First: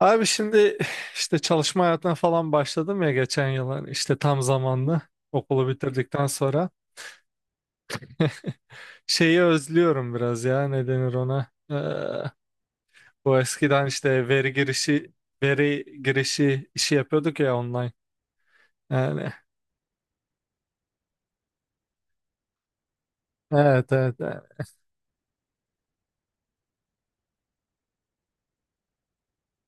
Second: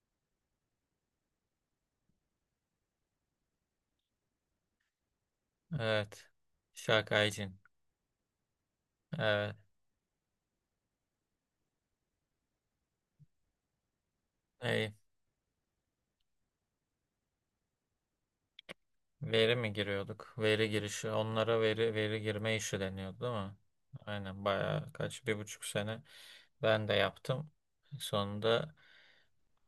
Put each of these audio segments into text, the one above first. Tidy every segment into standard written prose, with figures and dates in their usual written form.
Abi şimdi işte çalışma hayatına falan başladım ya, geçen yıl hani işte tam zamanlı okulu bitirdikten Evet. sonra. Şakaycın. Şeyi Evet. özlüyorum biraz ya, ne denir ona? Bu eskiden işte veri Ey, girişi, veri girişi işi yapıyorduk ya, online yani. veri mi giriyorduk? Veri girişi. Onlara veri girme işi deniyordu değil mi? Evet, evet, evet. Aynen bayağı kaç bir buçuk sene ben de yaptım. Sonunda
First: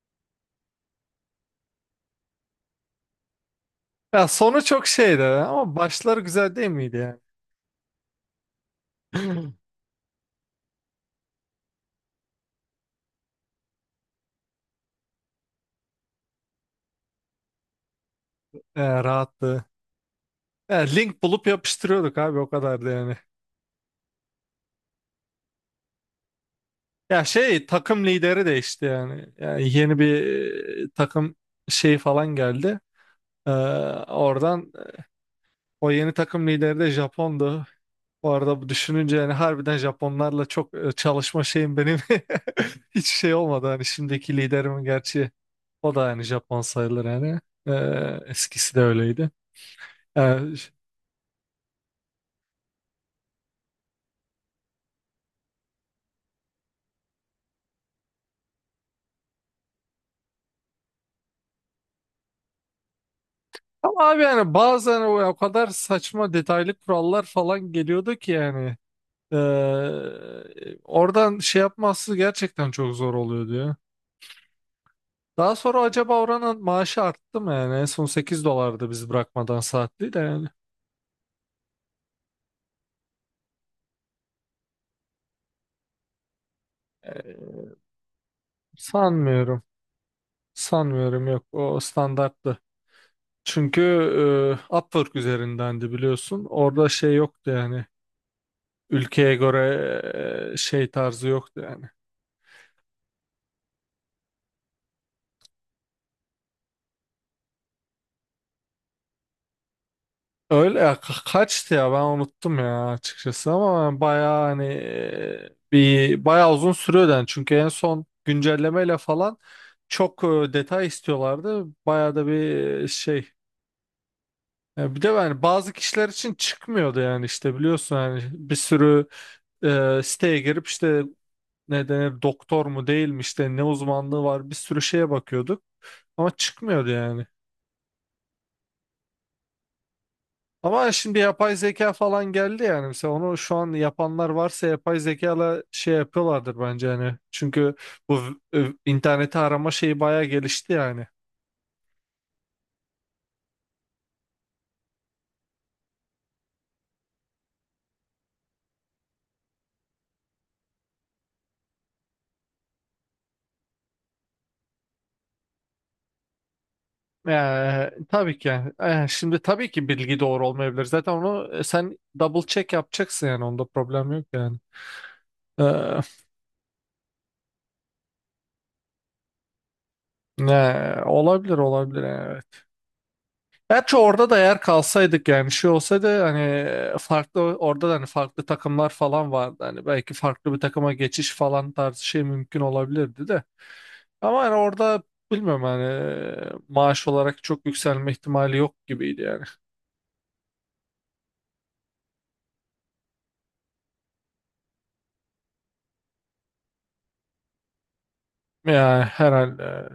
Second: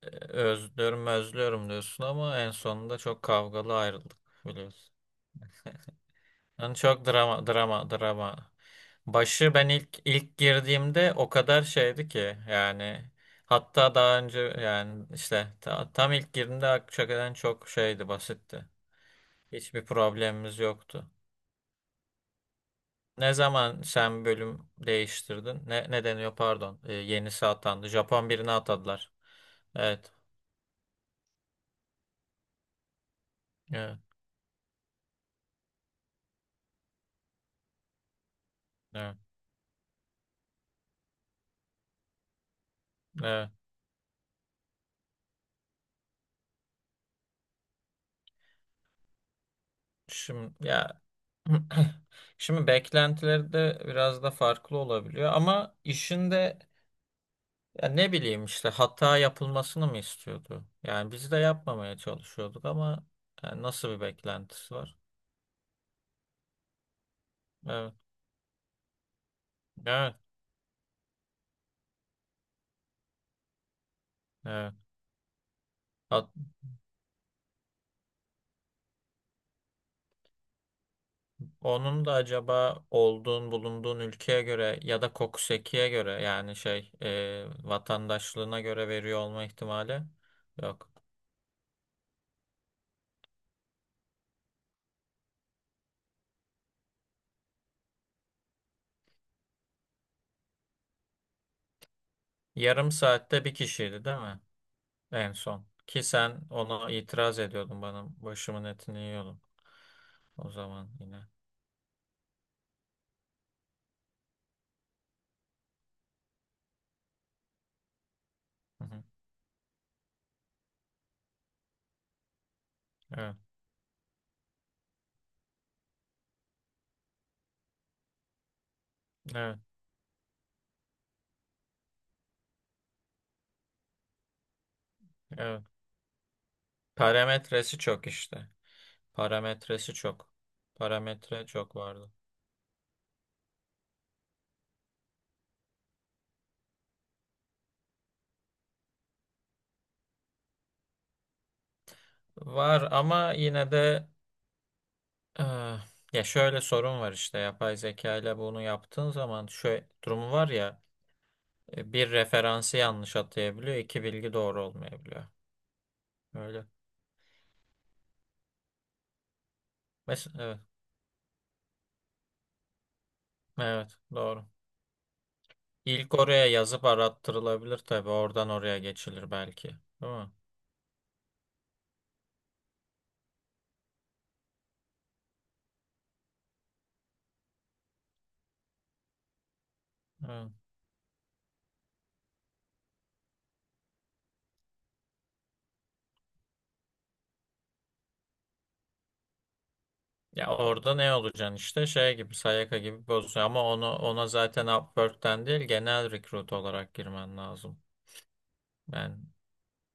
özlüyorum özlüyorum diyorsun ama en sonunda çok kavgalı ayrıldık Ya sonu çok biliyorsun. şeydi ama başları güzel değil Yani miydi çok yani? drama drama drama. Başı ben ilk girdiğimde o kadar şeydi ki yani hatta daha önce yani işte tam ilk girdiğimde hakikaten çok şeydi basitti. Ya rahattı. Hiçbir problemimiz Ya yoktu. link bulup yapıştırıyorduk abi, o kadardı yani. Ne zaman sen bölüm değiştirdin? Ne deniyor pardon? Ya Yenisi şey, atandı. takım Japon lideri birini değişti atadılar. yani. Yani yeni Evet. bir takım şeyi falan geldi. Ee, Evet. Oradan o yeni takım lideri de Japon'du. Bu arada bu düşününce Evet. yani harbiden Japonlarla çok çalışma şeyim benim hiç şey Evet. olmadı. Hani şimdiki liderimin gerçi o da yani Japon sayılır yani. Eskisi de öyleydi. Ee, Şimdi ş- ya şimdi beklentileri de biraz da farklı olabiliyor ama işin de ya ne bileyim işte hata yapılmasını mı istiyordu? Yani biz de yapmamaya çalışıyorduk ama yani nasıl Ama bir abi yani beklentisi var? bazen o kadar saçma detaylı kurallar falan Evet, geliyordu ki yani. Evet, Oradan şey yapması gerçekten çok zor oluyor diyor. evet. Daha sonra acaba Hat- oranın maaşı arttı mı yani? En son 8 dolardı biz bırakmadan, saatli de yani. onun da acaba bulunduğun ülkeye göre ya da kokusekiye göre yani şey Ee, vatandaşlığına göre veriyor olma Sanmıyorum. ihtimali yok. Sanmıyorum, yok, o standarttı. Çünkü Upwork üzerindendi biliyorsun. Orada şey yoktu yani. Ülkeye göre şey tarzı yoktu yani. Yarım saatte bir kişiydi değil mi? En son. Ki sen ona itiraz ediyordun bana başımın etini yiyordun o Öyle zaman ya, yine. Kaçtı ya, ben unuttum ya açıkçası, ama bayağı hani bir bayağı uzun sürüyordu yani. Çünkü en son Hı güncellemeyle hı. falan çok detay istiyorlardı, bayağı da bir e, şey Evet, ya bir de yani bazı kişiler için çıkmıyordu yani, işte biliyorsun yani bir sürü evet, siteye girip, işte ne denir, doktor mu değil mi, işte ne uzmanlığı var, bir sürü şeye bakıyorduk evet. ama çıkmıyordu yani. Parametresi çok işte. Parametresi çok. Ama şimdi Parametre yapay çok zeka vardı. falan geldi yani. Mesela onu şu an yapanlar varsa yapay zekayla şey yapıyorlardır bence hani. Çünkü bu interneti arama şeyi bayağı gelişti yani. Var ama yine de eh, ya şöyle sorun var işte yapay zeka ile bunu yaptığın zaman şöyle durumu var ya, bir referansı yanlış atayabiliyor, iki bilgi doğru olmayabiliyor. Öyle. Tabii ki yani. Şimdi tabii ki bilgi Mesela doğru evet. olmayabilir. Zaten onu sen double check yapacaksın yani. Onda Evet, problem yok doğru. yani. Ee, İlk oraya yazıp arattırılabilir tabii. Oradan oraya geçilir belki. Değil mi? Olabilir, olabilir yani, evet. Gerçi orada da eğer kalsaydık yani, şey olsaydı hani, farklı, orada da hani farklı takımlar falan vardı. Hani belki farklı Evet. bir takıma geçiş falan tarzı şey mümkün olabilirdi de. Ama hani orada bilmiyorum, hani maaş olarak çok yükselme ihtimali yok gibiydi yani. Ya orada ne olacaksın işte şey gibi Sayaka gibi bozuyor ama onu ona zaten Upwork'ten değil genel recruit olarak girmen lazım. Ya Ben herhalde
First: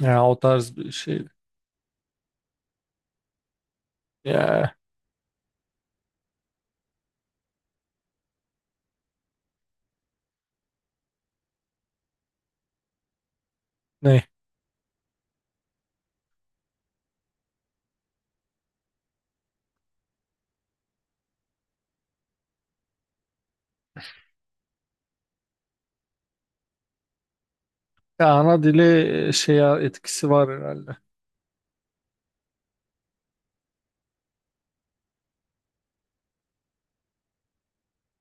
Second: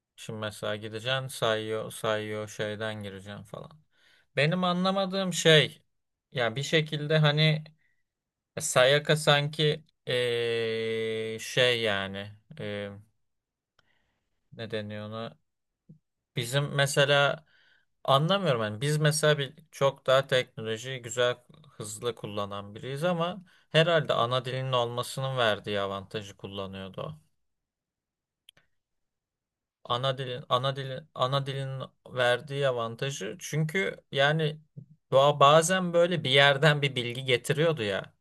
ya o şimdi tarz mesela bir şey. gideceksin sayıyor sayıyor şeyden gireceksin falan. Benim Ya anlamadığım şey ya bir şekilde hani Sayaka sanki şey yani eee ne? ne deniyor ona. Bizim mesela anlamıyorum yani biz mesela bir çok daha teknolojiyi güzel hızlı kullanan biriyiz ama herhalde ana dilinin olmasının verdiği avantajı kullanıyordu o. Ya ana dili şeye Ana etkisi dilin var ana herhalde. dilin ana dilin verdiği avantajı çünkü yani doğa bazen böyle bir yerden bir bilgi getiriyordu ya.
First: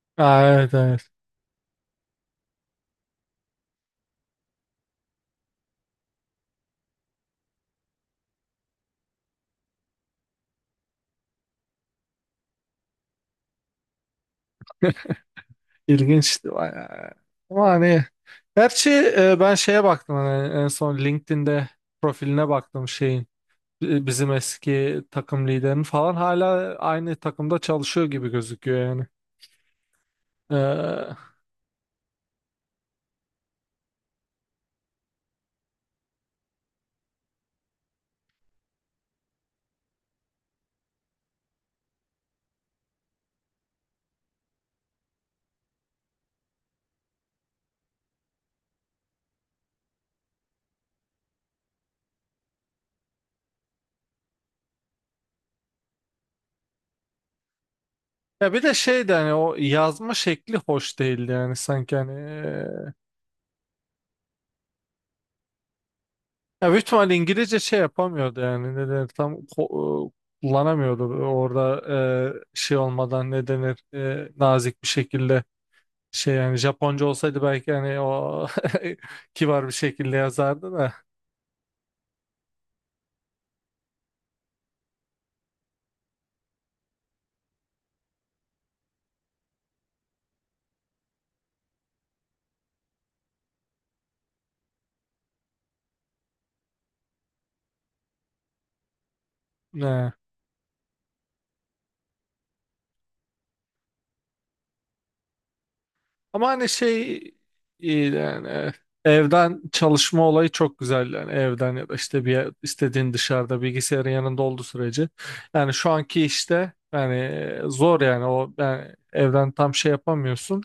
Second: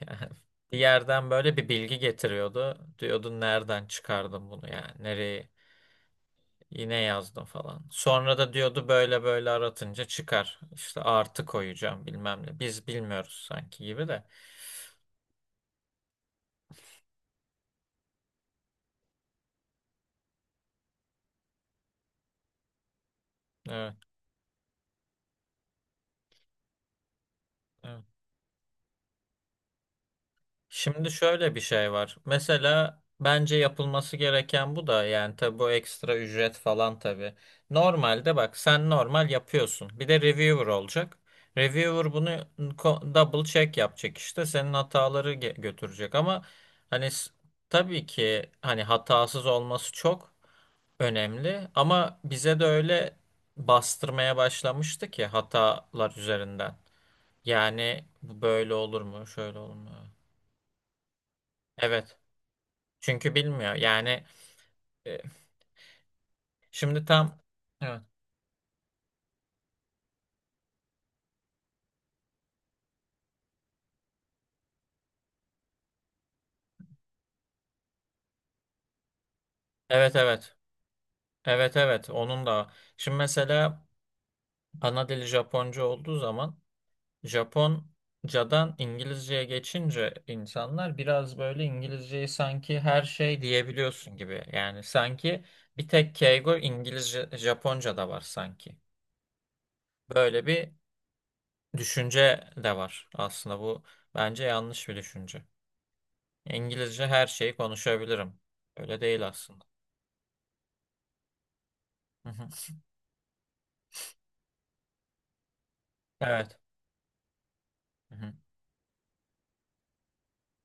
Yani Ha, evet bir evet. yerden böyle bir bilgi getiriyordu. Diyordun nereden çıkardın bunu yani nereye. Yine yazdım falan. Sonra da diyordu böyle böyle aratınca çıkar. İşte artı koyacağım bilmem ne. Biz bilmiyoruz sanki gibi de. İlginçti bayağı. Ama hani, gerçi ben şeye baktım, hani en son LinkedIn'de profiline baktım şeyin, Evet, bizim eski takım liderinin falan hala aynı takımda evet. çalışıyor gibi gözüküyor yani. Şimdi E, şöyle bir şey var. Mesela bence yapılması gereken bu da yani tabii bu ekstra ücret falan tabii. Normalde bak sen normal yapıyorsun. Bir de reviewer olacak. Reviewer bunu double check yapacak işte. Senin hataları götürecek ama hani s- tabii ki hani hatasız olması çok önemli ama bize de öyle bastırmaya başlamıştı ki hatalar üzerinden. Yani bu ya bir de böyle olur şey de mu, hani o şöyle olur mu? yazma şekli hoş değildi yani, sanki hani Evet. Çünkü bilmiyor. Yani e, ya büyük şimdi ihtimal tam İngilizce şey evet. yapamıyordu yani, ne denir, tam kullanamıyordu orada şey olmadan, ne denir, nazik bir şekilde şey yani. Japonca olsaydı belki hani o kibar bir Evet şekilde evet. yazardı da. Evet evet. Onun da. Şimdi mesela ana dili Japonca olduğu zaman Japoncadan İngilizceye geçince insanlar biraz böyle İngilizceyi sanki her şey diyebiliyorsun gibi. Yani sanki bir tek keigo İngilizce, Japonca'da var sanki. Ne? Böyle bir düşünce de var aslında bu bence yanlış bir düşünce. Ama hani İngilizce şey, her şeyi iyi konuşabilirim. yani Öyle değil evden aslında. çalışma olayı çok güzel yani, evden ya da işte Hı bir hı. İstediğin dışarıda, bilgisayarın yanında olduğu sürece. Yani şu anki Evet. işte yani zor Hı yani, hı. o yani evden tam şey yapamıyorsun.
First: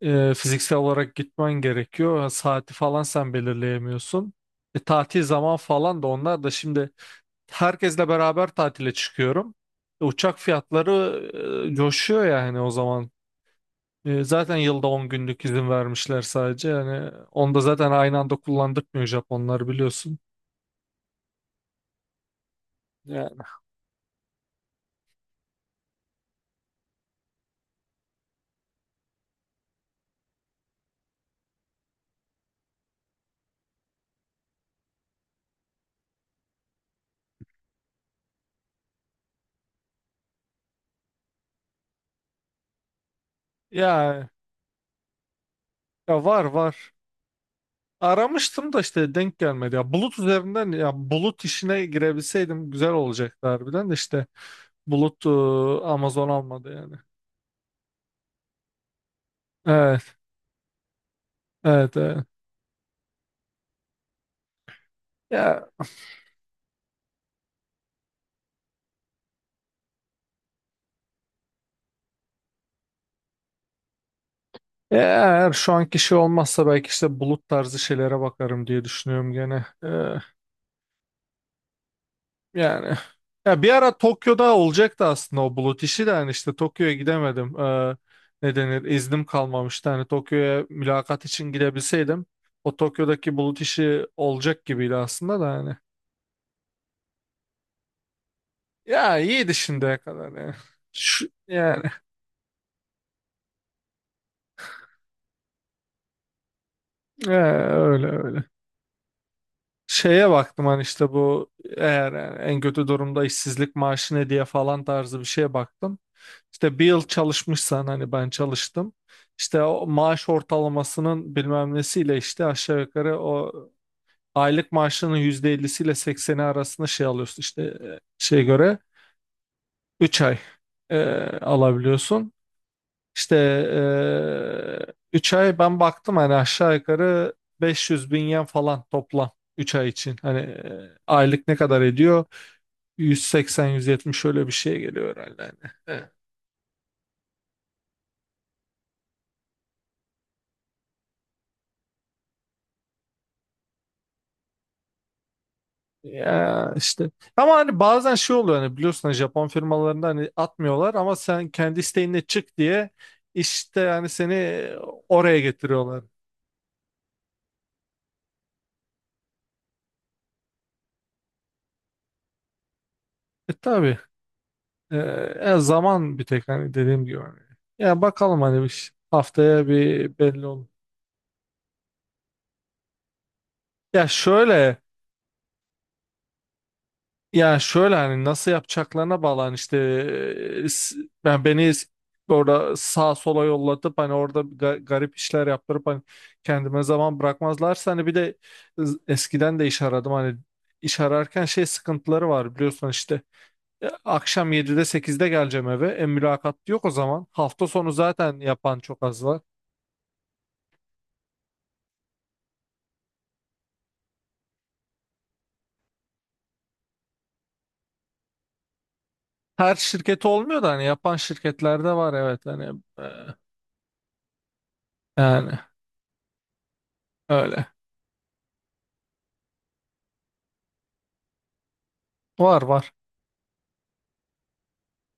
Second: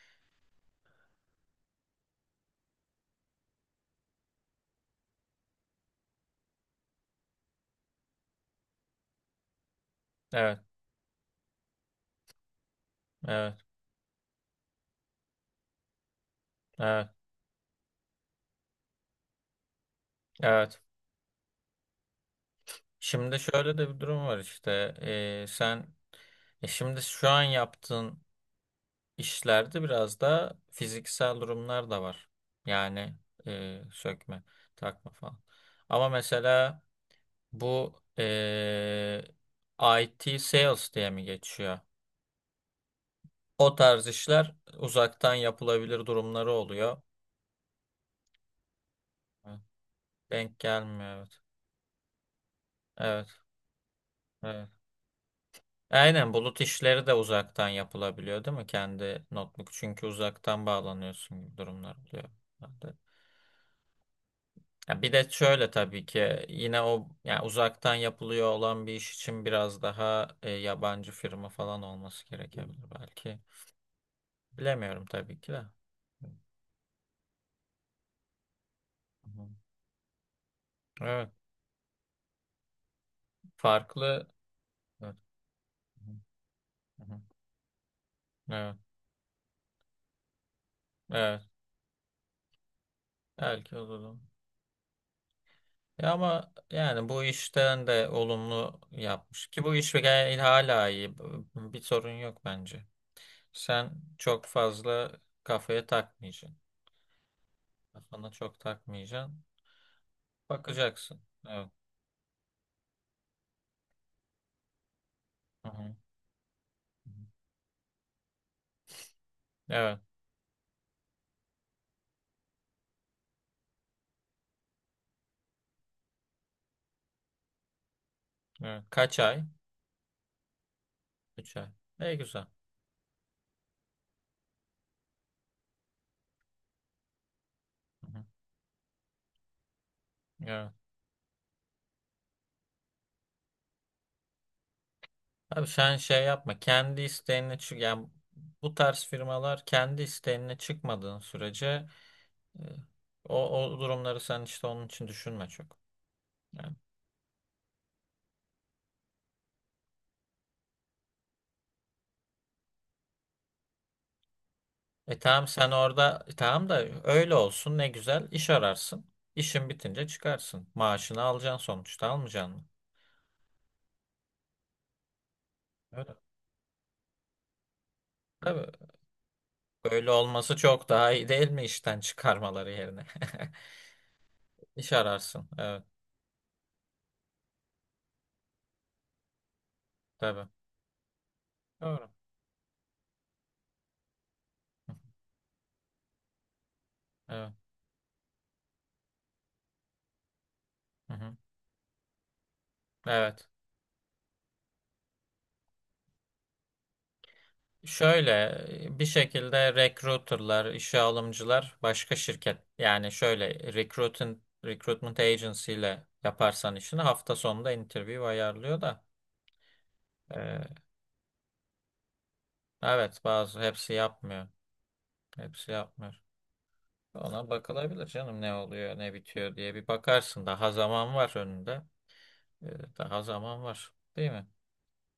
Fiziksel olarak gitmen gerekiyor, saati falan sen belirleyemiyorsun. Tatil zaman falan da, onlar da şimdi herkesle beraber tatile çıkıyorum, uçak Evet. fiyatları coşuyor yani o zaman. Evet. Zaten yılda 10 günlük izin vermişler sadece. Evet. Yani onu da zaten aynı anda kullandırmıyor Japonlar biliyorsun. Evet. Yani Şimdi şöyle de bir durum var işte. Sen şimdi şu an yaptığın İşlerde biraz da fiziksel durumlar da var. Yani sökme, takma falan. Ama mesela bu IT sales diye mi geçiyor? O tarz ya, işler uzaktan yapılabilir ya var, durumları var. oluyor. Aramıştım da işte denk Evet. gelmedi. Ya bulut Denk üzerinden, ya gelmiyor evet. bulut işine girebilseydim güzel Evet, olacaktı harbiden de, işte evet. bulut, Amazon Aynen bulut almadı yani. işleri de uzaktan yapılabiliyor değil mi? Kendi notebook çünkü Evet, uzaktan bağlanıyorsun gibi evet, durumlar evet. oluyor. Ya bir de Ya şöyle tabii ki yine o yani uzaktan yapılıyor olan bir iş için biraz daha yabancı firma falan olması gerekebilir belki. Bilemiyorum tabii eğer ki de. şu anki şey olmazsa belki işte bulut tarzı şeylere bakarım diye düşünüyorum Hı. gene. Evet, Yani ya bir ara farklı. Tokyo'da olacaktı Evet. aslında o bulut işi de, hani işte Tokyo'ya Hı-hı. gidemedim. Ne Evet, denir? İznim kalmamıştı. Hani Tokyo'ya mülakat evet. için gidebilseydim o Tokyo'daki bulut Belki işi olur. olacak gibiydi aslında da hani. Ya ama yani bu işten de olumlu Ya yapmış iyiydi ki bu iş şimdiye kadar gayet yani. hala iyi. Şu, Bir yani sorun yok bence. Sen çok fazla kafaya takmayacaksın. Öyle Kafana öyle. çok takmayacaksın. Şeye baktım hani işte Bakacaksın. bu, Evet. eğer yani en kötü durumda işsizlik maaşı ne diye falan tarzı bir şeye Hı hı. baktım. İşte 1 yıl çalışmışsan, hani ben çalıştım. İşte o Evet. maaş ortalamasının bilmem nesiyle, işte aşağı yukarı o aylık maaşının %50'siyle sekseni arasında şey alıyorsun, işte şeye göre Evet. Kaç ay? 3 ay e, Üç ay. Ne alabiliyorsun. güzel. İşte 3 ay ben baktım hani aşağı yukarı 500 Hı bin hı. yen falan toplam 3 ay için. Hani Evet. Aylık ne kadar ediyor? 180-170 öyle bir şey geliyor herhalde Abi hani. sen E, şey yapma. Kendi isteğine çık. Yani bu tarz firmalar kendi isteğine çıkmadığın sürece, e, o durumları sen işte onun için düşünme çok. Ya Yani. işte ama hani bazen şey oluyor, hani biliyorsun hani Japon firmalarında hani atmıyorlar ama sen kendi isteğinle çık diye işte yani seni E oraya tamam sen getiriyorlar. orada tamam da öyle olsun ne güzel iş ararsın. İşin bitince çıkarsın. Maaşını alacaksın sonuçta almayacaksın mı? E tabii, E, Öyle. zaman bir tek hani, dediğim gibi hani. Ya bakalım hani Tabii. bir haftaya Böyle bir belli olması olur. çok daha iyi değil mi işten çıkarmaları yerine? Ya şöyle, İş ararsın. Evet, ya şöyle hani nasıl yapacaklarına bağlı hani, işte tabii. e, s- ben Doğru. orada sağa sola yollatıp, hani orada garip işler yaptırıp hani kendime zaman Evet. bırakmazlarsa hani, bir de eskiden de iş aradım hani, iş Hı hı. ararken şey sıkıntıları var biliyorsun hani, işte Evet. Akşam 7'de 8'de geleceğim eve, mülakat yok o zaman, hafta sonu Şöyle zaten yapan çok bir az var. şekilde recruiterlar, işe alımcılar başka şirket. Yani şöyle recruiting, recruitment agency ile yaparsan işini hafta sonunda interview ayarlıyor da. Her şirket e, olmuyor da hani yapan şirketlerde var evet hani, evet, bazı hepsi yapmıyor. yani Hepsi yapmıyor. Ona öyle, bakılabilir canım ne oluyor ne bitiyor diye bir bakarsın. Daha zaman var önünde. var E, var. daha zaman var. Değil mi?